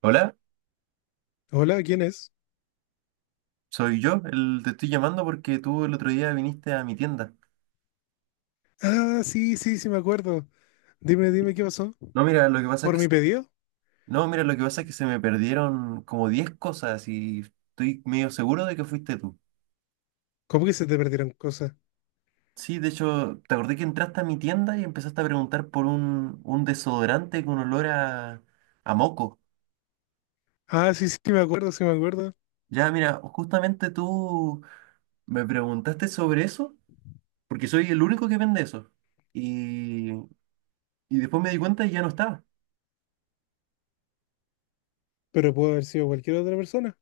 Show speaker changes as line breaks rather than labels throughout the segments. Hola,
Hola, ¿quién es?
soy yo, te estoy llamando porque tú el otro día viniste a mi tienda.
Ah, sí, sí, sí, me acuerdo. Dime, dime, ¿qué pasó?
No, mira, lo que pasa es que,
¿Por mi pedido?
no, mira, lo que pasa es que se me perdieron como 10 cosas y estoy medio seguro de que fuiste tú.
¿Cómo que se te perdieron cosas?
Sí, de hecho, te acordé que entraste a mi tienda y empezaste a preguntar por un desodorante con olor a moco.
Ah, sí, sí, me acuerdo, sí, me acuerdo.
Ya, mira, justamente tú me preguntaste sobre eso porque soy el único que vende eso. Y después me di cuenta y ya no estaba.
Pero pudo haber sido cualquier otra persona.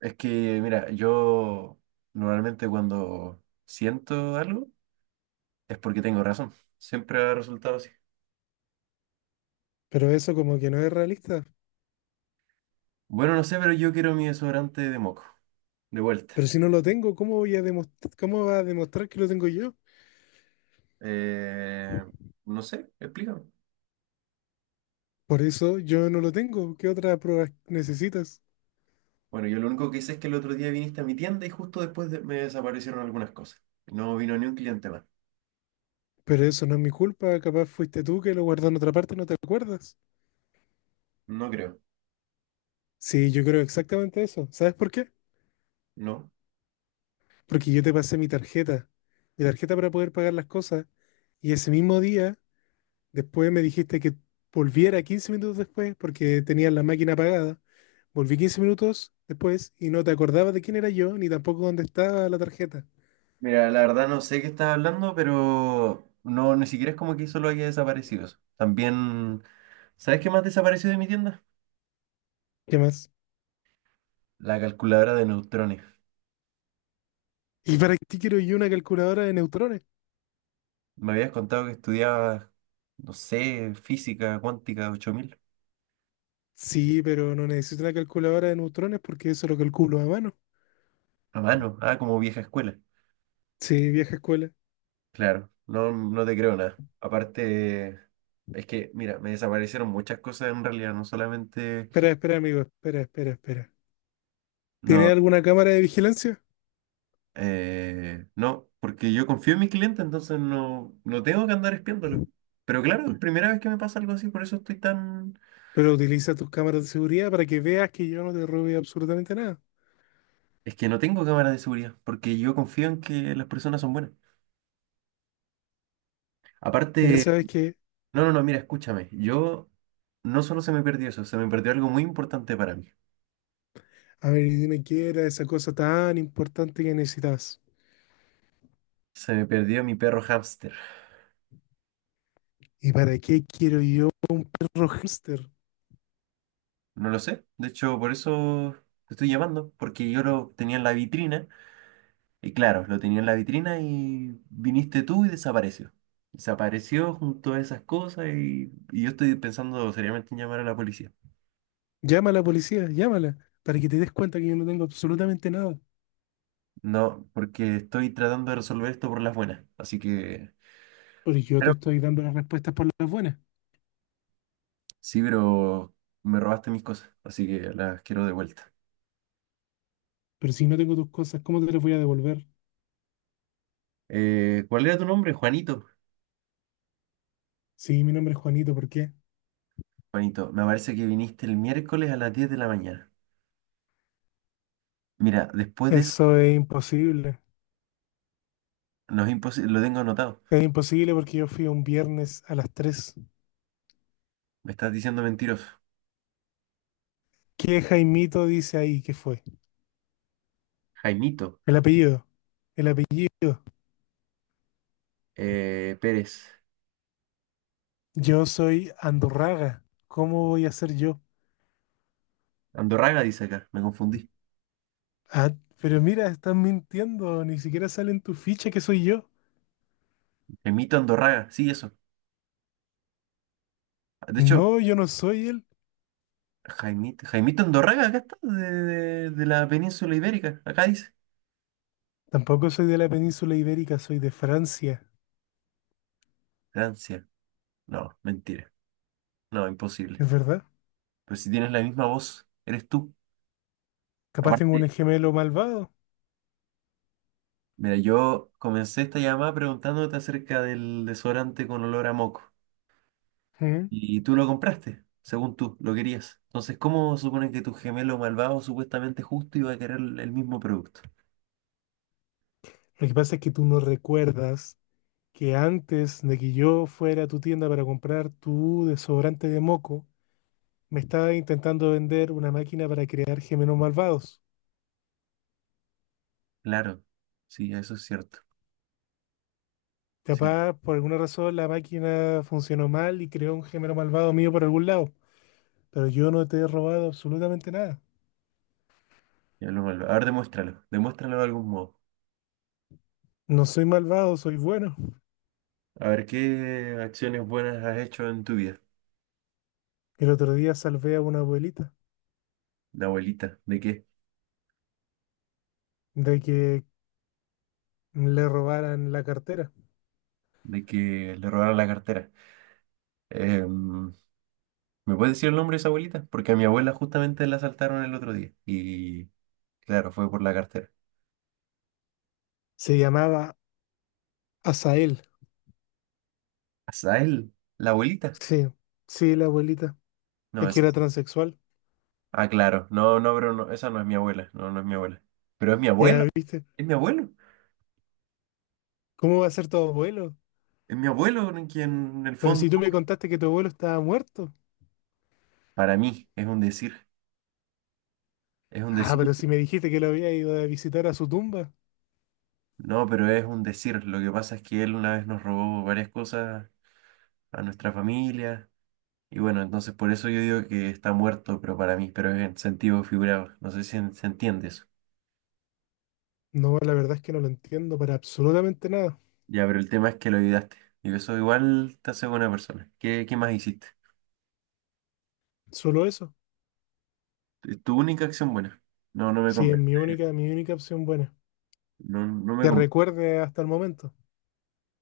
Es que, mira, yo normalmente cuando siento algo es porque tengo razón. Siempre ha resultado así.
Pero eso como que no es realista.
Bueno, no sé, pero yo quiero mi desodorante de moco. De vuelta.
Pero si no lo tengo, ¿cómo voy a demostrar, cómo va a demostrar que lo tengo yo?
Eh, no sé, explícame.
Por eso yo no lo tengo. ¿Qué otras pruebas necesitas?
Bueno, yo lo único que hice es que el otro día viniste a mi tienda y justo después me desaparecieron algunas cosas. No vino ni un cliente más.
Pero eso no es mi culpa. Capaz fuiste tú que lo guardó en otra parte y no te acuerdas.
No creo.
Sí, yo creo exactamente eso. ¿Sabes por qué?
No.
Porque yo te pasé mi tarjeta para poder pagar las cosas, y ese mismo día, después me dijiste que volviera 15 minutos después, porque tenías la máquina apagada, volví 15 minutos después y no te acordabas de quién era yo, ni tampoco dónde estaba la tarjeta.
Mira, la verdad no sé qué estás hablando, pero no, ni siquiera es como que solo haya desaparecido eso. También, ¿sabes qué más desapareció de mi tienda?
¿Qué más?
La calculadora de neutrones.
¿Y para qué quiero yo una calculadora de neutrones?
Me habías contado que estudiabas, no sé, física cuántica 8000.
Sí, pero no necesito una calculadora de neutrones porque eso lo calculo a mano.
A mano. Ah, como vieja escuela.
Sí, vieja escuela.
Claro, no, no te creo nada. Aparte, es que, mira, me desaparecieron muchas cosas en realidad, no solamente...
Espera, espera, amigo, espera, espera, espera. ¿Tiene
No,
alguna cámara de vigilancia?
no, porque yo confío en mis clientes, entonces no, no tengo que andar espiándolos. Pero claro, es primera vez que me pasa algo así, por eso estoy tan...
Pero utiliza tus cámaras de seguridad para que veas que yo no te robe absolutamente nada.
Es que no tengo cámaras de seguridad, porque yo confío en que las personas son buenas.
Mira,
Aparte...
sabes que,
No, no, no, mira, escúchame. Yo no solo se me perdió eso, se me perdió algo muy importante para mí.
a ver, y dime qué era esa cosa tan importante que necesitas.
Se me perdió mi perro hámster.
¿Y para qué quiero yo, un perro hámster?
No lo sé. De hecho, por eso te estoy llamando, porque yo lo tenía en la vitrina. Y claro, lo tenía en la vitrina y viniste tú y desapareció. Desapareció junto a esas cosas y yo estoy pensando seriamente en llamar a la policía.
Llama a la policía, llámala, para que te des cuenta que yo no tengo absolutamente nada.
No, porque estoy tratando de resolver esto por las buenas. Así que...
Porque yo te
Pero...
estoy dando las respuestas por las buenas.
Sí, pero me robaste mis cosas, así que las quiero de vuelta.
Pero si no tengo tus cosas, ¿cómo te las voy a devolver?
¿Cuál era tu nombre? Juanito.
Sí, mi nombre es Juanito, ¿por qué?
Juanito, me parece que viniste el miércoles a las 10 de la mañana. Mira, después de eso,
Eso es imposible.
no es imposible, lo tengo anotado.
Es imposible porque yo fui un viernes a las 3.
Me estás diciendo mentiroso.
¿Qué Jaimito dice ahí que fue?
Jaimito
El apellido, el apellido.
Pérez.
Yo soy Andorraga. ¿Cómo voy a ser yo?
Andorraga dice acá, me confundí.
Ah, pero mira, estás mintiendo. Ni siquiera sale en tu ficha que soy yo.
Jaimito Andorraga, sí, eso. De hecho,
No, yo no soy él.
Jaimito, Jaimito Andorraga, acá está, de la península ibérica, acá dice.
Tampoco soy de la península ibérica, soy de Francia.
Francia. No, mentira. No, imposible.
¿Es verdad?
Pero si tienes la misma voz, eres tú.
Capaz tengo
Aparte,
un gemelo malvado.
mira, yo comencé esta llamada preguntándote acerca del desodorante con olor a moco.
¿Mm?
Y tú lo compraste, según tú, lo querías. Entonces, ¿cómo suponen que tu gemelo malvado, supuestamente justo, iba a querer el mismo producto?
Lo que pasa es que tú no recuerdas que antes de que yo fuera a tu tienda para comprar tu desodorante de moco, me estaba intentando vender una máquina para crear gemelos malvados.
Claro, sí, eso es cierto. Sí,
Capaz, por alguna razón, la máquina funcionó mal y creó un gemelo malvado mío por algún lado. Pero yo no te he robado absolutamente nada.
gemelo malvado. A ver, demuéstralo. Demuéstralo de algún modo.
No soy malvado, soy bueno.
A ver, ¿qué acciones buenas has hecho en tu vida?
El otro día salvé a una abuelita
La abuelita, ¿de qué?
de que le robaran la cartera.
De que le robaron la cartera. Em, ¿Me puedes decir el nombre de esa abuelita? Porque a mi abuela justamente la asaltaron el otro día. Y claro, fue por la cartera.
Se llamaba Asael.
¿Azael? ¿La abuelita?
Sí, sí, la abuelita.
No,
Es que
esa.
era transexual.
Ah, claro. No, no, pero no, esa no es mi abuela. No, no es mi abuela. Pero es mi abuelo.
Ya viste.
Es mi abuelo.
¿Cómo va a ser tu abuelo?
Es mi abuelo en quien, en el
Pero
fondo,
si tú me contaste que tu abuelo estaba muerto.
para mí es un decir. Es un
Ah,
decir.
pero si me dijiste que lo había ido a visitar a su tumba.
No, pero es un decir. Lo que pasa es que él una vez nos robó varias cosas a nuestra familia. Y bueno, entonces por eso yo digo que está muerto, pero para mí, pero es en sentido figurado. No sé si se entiende eso.
No, la verdad es que no lo entiendo para absolutamente nada.
Ya, pero el tema es que lo olvidaste. Y eso igual te hace buena persona. ¿Qué, qué más hiciste?
Solo eso.
Tu única acción buena. No, no me
Sí, es
convence.
mi única opción buena.
No, no me
Que
convence.
recuerde hasta el momento.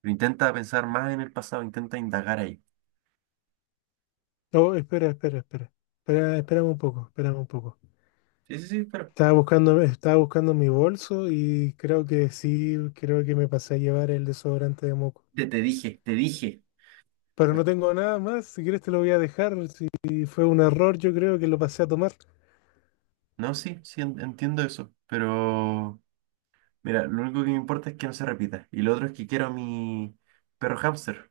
Pero intenta pensar más en el pasado, intenta indagar ahí.
Oh, espera, espera, espera. Espera, espérame un poco, espérame un poco.
Sí, sí, sí, pero
Estaba buscando mi bolso y creo que sí, creo que me pasé a llevar el desodorante de moco.
te dije, te dije.
Pero no tengo nada más, si quieres te lo voy a dejar. Si fue un error, yo creo que lo pasé a tomar.
No, sí, sí, entiendo eso. Pero mira, lo único que me importa es que no se repita. Y lo otro es que quiero a mi perro hámster.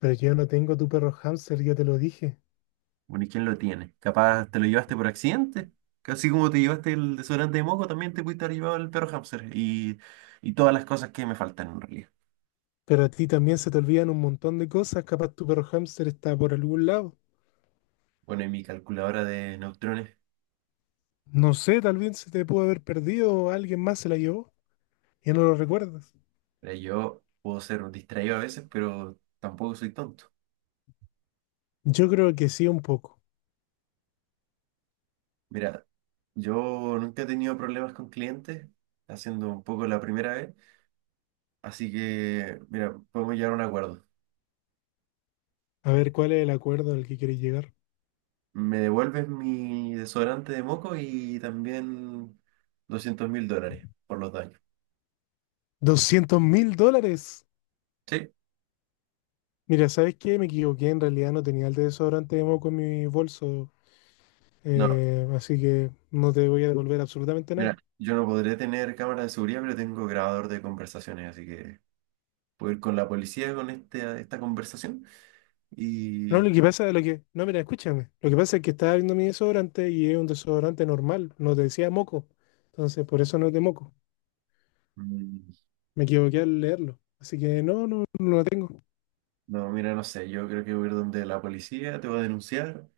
Pero yo no tengo tu perro hámster, ya te lo dije.
Bueno, ¿y quién lo tiene? Capaz te lo llevaste por accidente. Casi como te llevaste el desodorante de moco, también te pudiste haber llevado el perro hámster. Y todas las cosas que me faltan en realidad.
Pero a ti también se te olvidan un montón de cosas, capaz tu perro hámster está por algún lado.
Bueno, y mi calculadora de neutrones.
No sé, tal vez se te pudo haber perdido, alguien más se la llevó y no lo recuerdas.
Mira, yo puedo ser un distraído a veces, pero tampoco soy tonto.
Yo creo que sí, un poco.
Mira, yo nunca he tenido problemas con clientes, haciendo un poco la primera vez, así que, mira, podemos llegar a un acuerdo.
A ver, ¿cuál es el acuerdo al que quieres llegar?
Me devuelves mi desodorante de moco y también $200.000 por los daños.
¡$200.000!
Sí,
Mira, ¿sabes qué? Me equivoqué, en realidad no tenía el desodorante de moco en mi bolso,
no,
así que no te voy a devolver absolutamente
mira,
nada.
yo no podré tener cámara de seguridad, pero tengo grabador de conversaciones, así que puedo ir con la policía con esta conversación
No,
y...
lo que pasa es lo que... No, mira, escúchame. Lo que pasa es que estaba viendo mi desodorante y es un desodorante normal, no te decía moco. Entonces, por eso no es de moco.
Mm.
Me equivoqué al leerlo. Así que no, no, no lo tengo.
No, mira, no sé, yo creo que voy a ir donde la policía te va a denunciar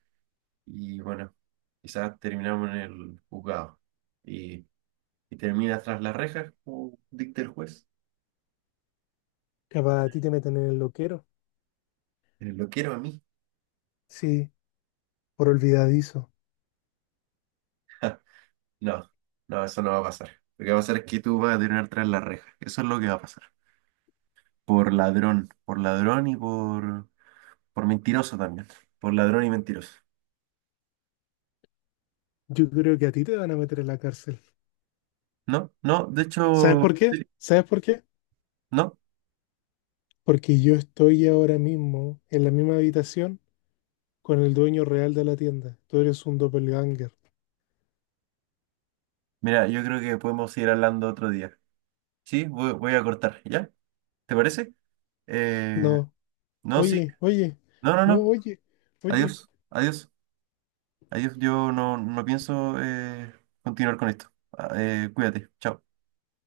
y bueno, quizás terminamos en el juzgado y, y termina tras las rejas como dicta el juez.
Capaz a ti te meten en el loquero.
Lo quiero a mí.
Sí, por olvidadizo.
No, no, eso no va a pasar. Lo que va a pasar es que tú vas a terminar tras las rejas. Eso es lo que va a pasar. Por ladrón y por mentiroso también. Por ladrón y mentiroso.
Yo creo que a ti te van a meter en la cárcel.
No, no, de
¿Sabes
hecho,
por qué?
sí,
¿Sabes por qué?
no.
Porque yo estoy ahora mismo en la misma habitación con el dueño real de la tienda. Tú eres un doppelganger.
Mira, yo creo que podemos seguir hablando otro día. Sí, voy a cortar, ¿ya? ¿Te parece? Eh,
No.
no, sí.
Oye, oye.
No, no,
No,
no.
oye. Oye.
Adiós. Adiós. Adiós. Yo no, no pienso continuar con esto. Ah, cuídate. Chao.